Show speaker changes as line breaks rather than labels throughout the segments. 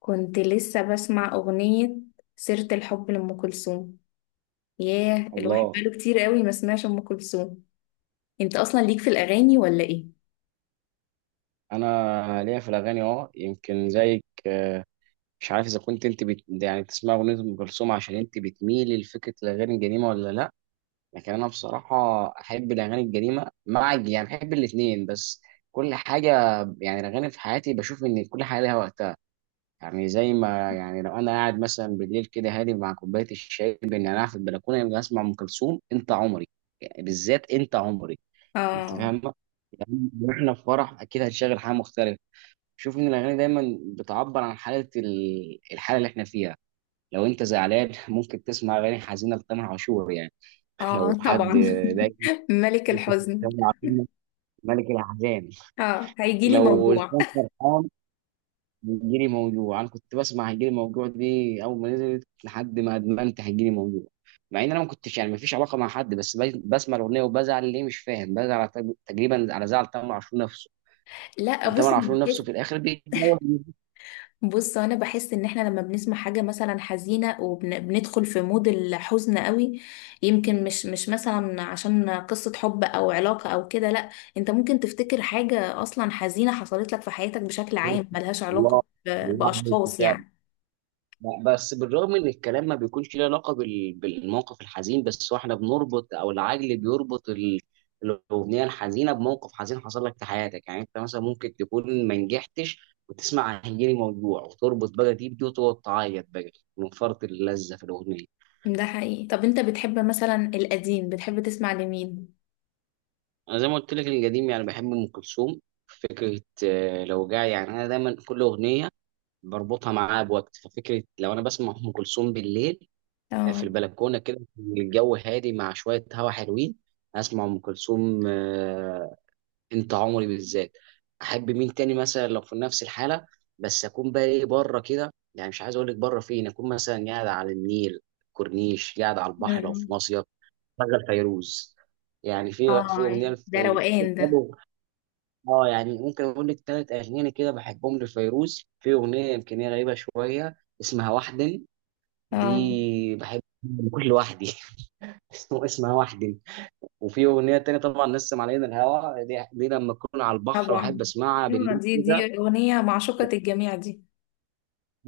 كنت لسه بسمع أغنية سيرة الحب لأم كلثوم. ياه الواحد
الله.
بقاله كتير قوي ما سمعش أم كلثوم. انت أصلا ليك في الأغاني ولا إيه؟
انا ليا في الاغاني يمكن زيك. مش عارف اذا كنت انت بت... يعني بتسمع اغنيه ام كلثوم عشان انت بتميلي لفكره الاغاني القديمه ولا لا. لكن انا بصراحه احب الاغاني القديمه، مع يعني احب الاثنين، بس كل حاجه. يعني الاغاني في حياتي بشوف ان كل حاجه ليها وقتها. يعني زي ما يعني لو انا قاعد مثلا بالليل كده هادي مع كوبايه الشاي، بان انا قاعد في البلكونه، يبقى اسمع ام كلثوم انت عمري. يعني بالذات انت عمري، انت
آه
فاهمه يعني. احنا في فرح اكيد هنشغل حاجه مختلفه. شوف ان الاغاني دايما بتعبر عن حاله الحاله اللي احنا فيها. لو انت زعلان ممكن تسمع اغاني حزينه لتامر عاشور يعني.
آه
لو حد
طبعا.
دايما
ملك الحزن.
تامر عاشور ملك الاحزان.
آه هيجيلي
لو
موجوع.
انسان فرحان هيجيلي موجوع. انا كنت بسمع هيجيلي موجوع دي اول ما نزلت لحد ما ادمنت هيجيلي موجوع، مع ان انا ما كنتش يعني ما فيش علاقه مع حد، بس بسمع الاغنيه وبزعل، ليه مش فاهم بزعل، على تقريبا على زعل تامر عشور نفسه،
لا بص.
وتامر عاشور نفسه في الاخر بيتجوز.
بص انا بحس ان احنا لما بنسمع حاجه مثلا حزينه وبندخل في مود الحزن قوي، يمكن مش مثلا عشان قصه حب او علاقه او كده، لا. انت ممكن تفتكر حاجه اصلا حزينه حصلت لك في حياتك بشكل عام ملهاش
الله،
علاقه
الله
باشخاص
عليك.
يعني.
لا، بس بالرغم ان الكلام ما بيكونش له علاقه بالموقف الحزين، بس هو احنا بنربط او العجل بيربط الاغنيه الحزينه بموقف حزين حصل لك في حياتك. يعني انت مثلا ممكن تكون ما نجحتش وتسمع هيجيلي موجوع وتربط بقى دي بدي وتقعد تعيط بقى من فرط اللذه في الاغنيه.
ده حقيقي. طب انت بتحب مثلا القديم، بتحب تسمع لمين؟
انا زي ما قلت لك القديم يعني بحب ام كلثوم فكره. لو جاي يعني انا دايما كل اغنيه بربطها معاها بوقت، ففكره لو انا بسمع ام كلثوم بالليل في
اه.
البلكونه كده، الجو هادي مع شويه هوا حلوين، اسمع ام كلثوم. انت عمري بالذات. احب مين تاني مثلا لو في نفس الحاله، بس اكون بقى ايه بره كده، يعني مش عايز اقول لك بره فين، اكون مثلا قاعد على النيل، كورنيش، قاعد على البحر، لو في
مم.
مصيف شغل فيروز. يعني في
اه
اغنيه
ده روقان ده.
لفيروز. اه يعني ممكن اقول لك 3 اغاني كده بحبهم لفيروز. في اغنيه يمكن هي غريبه شويه اسمها وحدن،
اه
دي بحب كل لوحدي اسمه اسمها وحدي. وفي اغنيه تانية طبعا نسم علينا الهوى، دي لما اكون على البحر واحب
طبعا.
اسمعها
آه،
بالليل
دي
كده.
دي اغنيه معشوقه الجميع دي.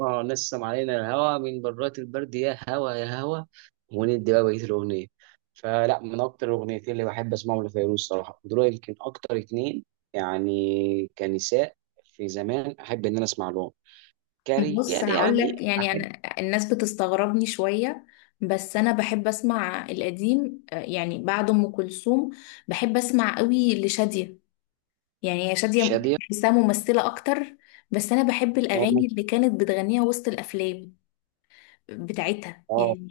اه، نسم علينا الهوى من برات البرد يا هوى يا هوى، وندي بقى بقيه الاغنيه. فلا، من اكتر الاغنيتين اللي بحب اسمعهم لفيروز صراحه دول، يمكن اكتر اتنين يعني كنساء في زمان احب ان انا اسمع لهم
بص
كرجال
هقول
يعني
لك، يعني
احب.
انا الناس بتستغربني شويه، بس انا بحب اسمع القديم آه، يعني بعد ام كلثوم بحب اسمع قوي لشاديه. يعني هي شاديه
شاديه،
بحسها ممثله اكتر، بس انا بحب
اه.
الاغاني اللي كانت بتغنيها وسط الافلام بتاعتها
آه.
يعني.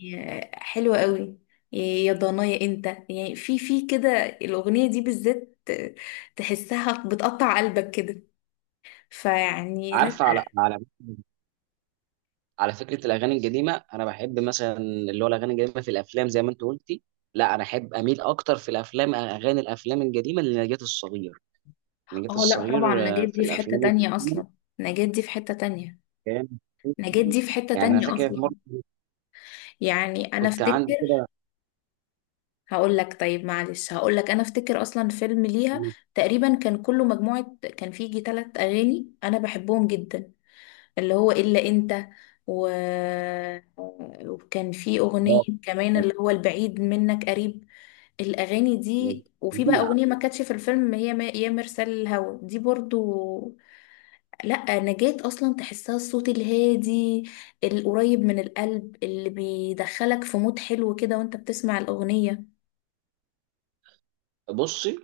آه، حلوه قوي. إيه، يا ضنايا انت، يعني في في كده الاغنيه دي بالذات آه، تحسها بتقطع قلبك كده. فيعني لا.
عارفه على على فكره الاغاني القديمه انا بحب مثلا اللي هو الاغاني القديمه في الافلام زي ما انت قلتي. لا انا احب اميل اكتر في الافلام، اغاني الافلام القديمه لنجاة الصغير. نجاة
اه لا طبعا،
الصغير
نجاة
آه، في
دي في حتة
الافلام
تانية
القديمه
اصلا. نجاة دي في حتة تانية.
كان
نجاة دي في حتة
يعني انا
تانية
فاكر في
اصلا.
مره
يعني انا
كنت عندي
افتكر،
كده
هقول لك. طيب معلش هقول لك، انا افتكر اصلا فيلم ليها تقريبا كان كله مجموعة، كان فيه يجي تلات اغاني انا بحبهم جدا، اللي هو الا انت و... وكان فيه اغنية كمان اللي هو البعيد منك قريب. الاغاني دي وفي بقى اغنية ما كانتش في الفيلم هي ما... يا مرسال الهوى دي برضو. لا نجاة اصلا تحسها الصوت الهادي القريب من القلب اللي بيدخلك في مود حلو كده وانت بتسمع الاغنية.
بصي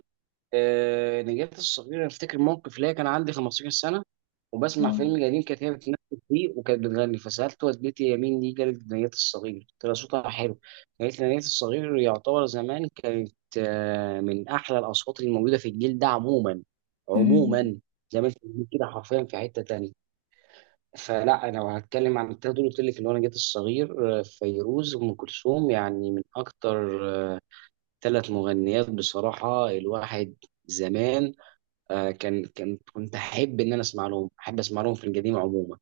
آه، نجاة الصغير، أنا افتكر موقف ليا كان عندي 15 سنه وبسمع
مم.
فيلم قديم كانت هي بتمثل فيه وكانت بتغني، فسألت والدتي يا مين دي، قالت دنيا الصغير، قلت لها صوتها حلو. قالت لي دنيا الصغير يعتبر زمان كانت، من أحلى الأصوات اللي موجودة في الجيل ده عموما.
مم.
عموما زي ما انت بتقول كده حرفيا في حتة تانية. فلا أنا لو هتكلم عن التلاتة دول قلت لك اللي هو نجاة الصغير، فيروز وأم كلثوم، يعني من أكتر 3 مغنيات بصراحة الواحد زمان، كان كنت أحب إن أنا أسمع لهم، أحب أسمع لهم في القديم عموما.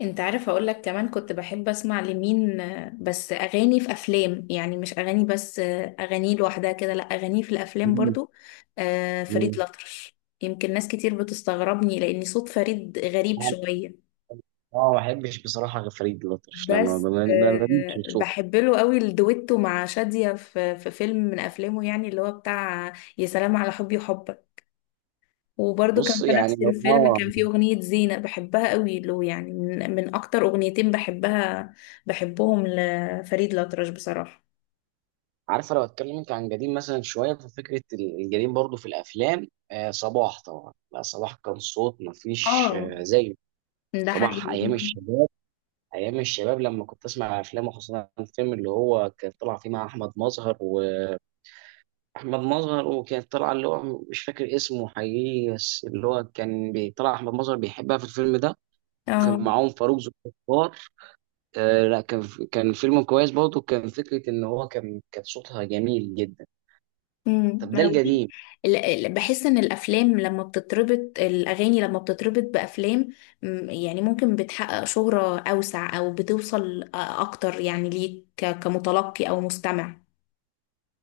انت عارف اقول لك كمان كنت بحب اسمع لمين؟ آه، بس اغاني في افلام، يعني مش اغاني بس آه، اغاني لوحدها كده لا، اغاني في الافلام
مم.
برضو. آه، فريد
مم.
الأطرش. يمكن ناس كتير بتستغربني لان صوت فريد غريب
اه
شوية،
ما بحبش بصراحه غير فريد الأطرش لما
بس
ما بموتش
آه،
بصوت.
بحب له قوي الدويتو مع شادية في في فيلم من افلامه، يعني اللي هو بتاع يا سلام على حبي وحبك. وبرده كان
بص
في
يعني
نفس
لو
الفيلم
اه
كان فيه أغنية زينة بحبها قوي له، يعني من أكتر أغنيتين بحبها بحبهم لفريد الأطرش بصراحة.
عارفه، لو اتكلمت عن قديم مثلا شويه ففكره القديم برضو في الافلام، آه صباح طبعا، لا صباح كان صوت ما فيش
اه
آه زيه.
ده
صباح
حقيقي.
ايام الشباب، ايام الشباب لما كنت اسمع افلامه، خصوصا الفيلم اللي هو كان طلع فيه مع احمد مظهر، واحمد مظهر وكانت طالعه اللي هو مش فاكر اسمه حقيقي، بس اللي هو كان طلع احمد مظهر بيحبها في الفيلم ده وكان
اه.
معاهم فاروق ذوالفقار. آه لا كان كان فيلم كويس برضه، كان فكره ان هو كان صوتها جميل جدا. طب
ما
ده
أنا بقول-
القديم.
بحس ان الافلام لما بتتربط الاغاني لما بتتربط بافلام مم، يعني ممكن بتحقق شهرة اوسع او بتوصل اكتر يعني ليك كمتلقي او مستمع.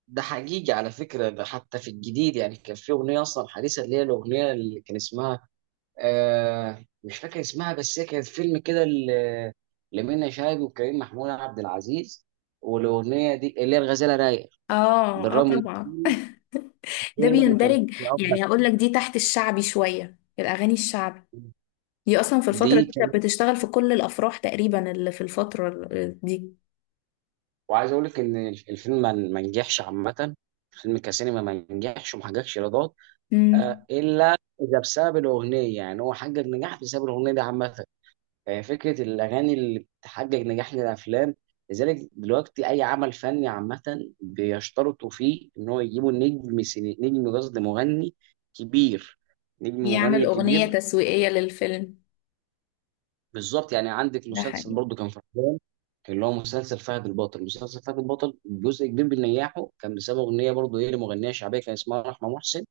ده حقيقي، على فكره ده حتى في الجديد، يعني كان في اغنيه اصلا حديثه اللي هي الاغنيه اللي كان اسمها آه مش فاكر اسمها، بس هي كانت فيلم كده لمنى شلبي وكريم محمود عبد العزيز، والاغنيه دي اللي هي الغزاله رايق،
اه اه
بالرغم ان
طبعا. ده
الفيلم ما كانش
بيندرج
فيه افضل
يعني هقول لك دي تحت الشعبي شوية، الاغاني الشعبي دي اصلا في
دي.
الفترة دي كانت بتشتغل في كل الافراح تقريبا اللي في الفترة دي.
وعايز اقول لك ان الفيلم ما نجحش عامه، الفيلم كسينما ما نجحش وما حققش ايرادات
امم.
آه، الا اذا بسبب الاغنيه، يعني هو حقق نجاح بسبب الاغنيه دي عامه، يعني فكره الاغاني اللي بتحقق نجاح للافلام. لذلك دلوقتي اي عمل فني عامه بيشترطوا فيه ان هو يجيبوا نجم سيني... نجم قصد مغني كبير، نجم
يعمل
مغني
اغنية
كبير.
تسويقية للفيلم.
بالظبط، يعني عندك
ده
مسلسل
حقيقي.
برضه كان في رمضان اللي هو مسلسل فهد البطل. مسلسل فهد البطل جزء كبير بنجاحه كان بسبب اغنيه برضه ايه لمغنيه شعبيه كان اسمها رحمه محسن.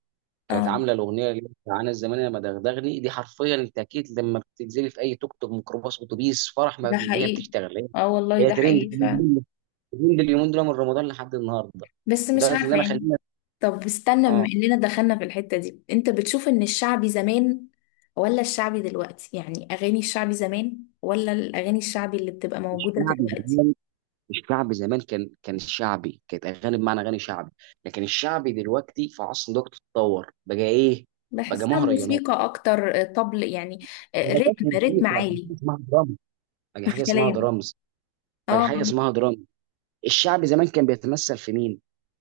كانت
اه
عامله الاغنيه اللي بتاع انا الزمان لما دغدغني دي، حرفيا انت اكيد لما بتنزلي في اي توك توك ميكروباص اتوبيس فرح
ده
ما هي
حقيقي.
بتشتغل هي.
اه والله
هي
ده
ترند،
حقيقي فعلا.
ترند اليومين دول من رمضان لحد النهارده.
بس مش
لدرجه ان
عارفة
انا
يعني.
خلينا.
طب استنى، بما
اه
اننا دخلنا في الحتة دي، انت بتشوف ان الشعبي زمان ولا الشعبي دلوقتي؟ يعني اغاني الشعبي زمان ولا الاغاني الشعبي اللي بتبقى موجودة
الشعبي،
دلوقتي؟
الشعبي زمان كان شعبي، كانت اغاني بمعنى اغاني شعبي. لكن الشعبي دلوقتي في عصر دلوقتي اتطور بقى ايه، بقى
بحسها
مهرجانات،
موسيقى اكتر آه، طبل يعني.
ما
آه،
بقاش
رتم
موسيقى، بقى
عالي.
حاجه اسمها درامز بقى حاجه
مش
اسمها
كلام.
درامز بقى
اه.
حاجه اسمها درامز. الشعبي زمان كان بيتمثل في مين،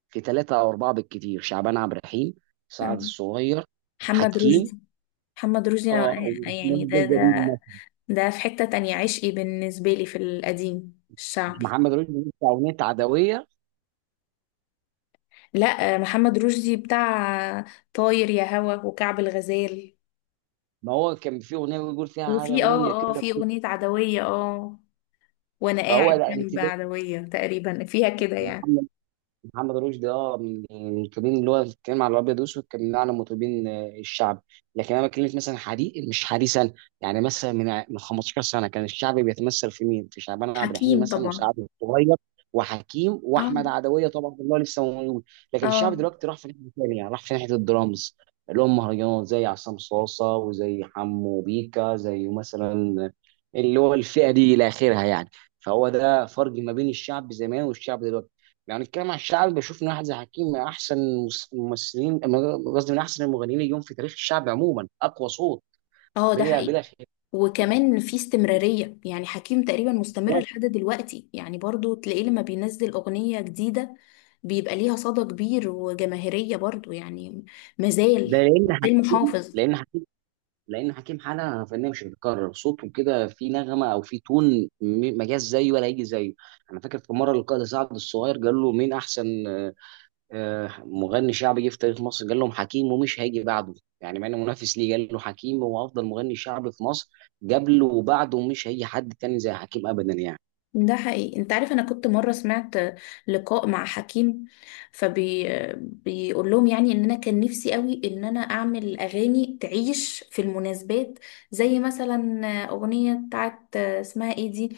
في 3 او 4 بالكتير، شعبان عبد الرحيم،
آه.
سعد الصغير،
محمد
حكيم،
رشدي. محمد رشدي
اه
أنا-
ومحمد
يعني
ده
ده
الجليل
ده
مثلا.
ده في حتة تانية، عشقي بالنسبة لي في القديم الشعبي.
محمد رشدي بيقول في اغنيه عدويه،
لا محمد رشدي بتاع طاير يا هوا وكعب الغزال.
ما هو كان في اغنيه بيقول فيها
وفي
عدويه
اه اه
كده.
في اغنية عدوية اه، وانا
فهو
قاعد
لا انت،
جنب عدوية تقريبا فيها كده يعني.
محمد رشدي اه من المطربين اللي هو بيتكلم على الابيض واسود، كان من اعلى مطربين، الشعب. لكن انا بكلمك مثلا حديث مش حديثا، يعني مثلا من 15 سنه كان الشعب بيتمثل في مين؟ في شعبان عبد الرحيم
حكيم
مثلا،
طبعا.
وسعد الصغير، وحكيم،
اه
واحمد عدويه طبعا اللي هو لسه موجود. لكن الشعب
اه
دلوقتي راح في ناحيه ثانيه، يعني راح في ناحيه الدرامز اللي هم مهرجانات، زي عصام صاصه وزي حمو بيكا زي مثلا اللي هو الفئه دي الى اخرها يعني. فهو ده فرق ما بين الشعب زمان والشعب دلوقتي. لو هنتكلم عن الشعب بشوف ان احمد زكي حكيم من احسن الممثلين، قصدي من احسن المغنيين اليوم في تاريخ الشعب عموما، اقوى صوت
اه ده
بلا
حقيقي.
خلاف.
وكمان في استمرارية، يعني حكيم تقريبا مستمر لحد دلوقتي، يعني برضو تلاقيه لما بينزل أغنية جديدة بيبقى ليها صدى كبير وجماهيرية برضو يعني.
ده
مازال.
لان
مازال
حكيم،
محافظ.
لان حكيم حاله فنيه مش هتتكرر، صوته كده في نغمه او في تون ما جاش زيه ولا يجي زيه. انا فاكر في مره القائد سعد الصغير قال له مين احسن مغني شعبي جه في تاريخ مصر، قال لهم حكيم ومش هيجي بعده، يعني مع انه منافس ليه قال له حكيم هو افضل مغني شعبي في مصر قبله وبعده، ومش هيجي حد تاني زي حكيم ابدا يعني.
ده حقيقي. انت عارف انا كنت مرة سمعت لقاء مع حكيم، فبي بيقول لهم يعني ان انا كان نفسي قوي ان انا اعمل اغاني تعيش في المناسبات، زي مثلا اغنية بتاعت اسمها ايه دي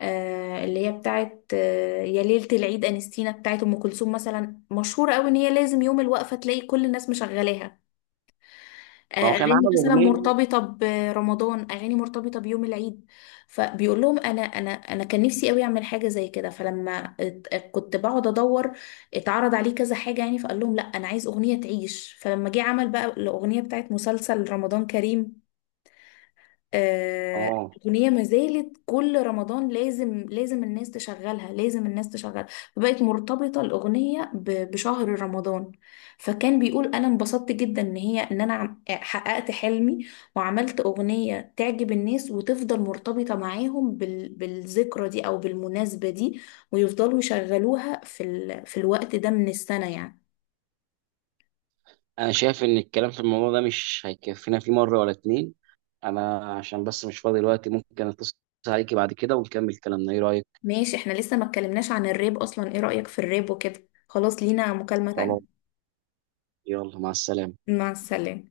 آه، اللي هي بتاعت آه يا ليلة العيد انستينا بتاعت ام كلثوم، مثلا مشهورة قوي ان هي لازم يوم الوقفة تلاقي كل الناس مشغلاها. آه،
فهو كان
اغاني
عمل
مثلا
اغنيه.
مرتبطه برمضان، اغاني مرتبطه بيوم العيد. فبيقول لهم انا انا كان نفسي قوي اعمل حاجه زي كده، فلما كنت بقعد ادور اتعرض عليه كذا حاجه يعني، فقال لهم لا انا عايز اغنيه تعيش. فلما جه عمل بقى الاغنيه بتاعت مسلسل رمضان كريم آه،
اه
أغنية ما زالت كل رمضان لازم لازم الناس تشغلها، لازم الناس تشغلها. فبقت مرتبطة الأغنية بشهر رمضان. فكان بيقول أنا انبسطت جدا إن هي إن حققت حلمي وعملت أغنية تعجب الناس وتفضل مرتبطة معاهم بالذكرى دي أو بالمناسبة دي، ويفضلوا يشغلوها في الوقت ده من السنة يعني.
انا شايف ان الكلام في الموضوع ده مش هيكفينا فيه مره ولا اتنين، انا عشان بس مش فاضي دلوقتي ممكن اتصل عليكي بعد كده ونكمل كلامنا، ايه رايك؟
ماشي، احنا لسه ما اتكلمناش عن الراب أصلا، إيه رأيك في الراب وكده؟ خلاص لينا مكالمة تانية.
خلاص، يلا مع السلامه.
مع السلامة.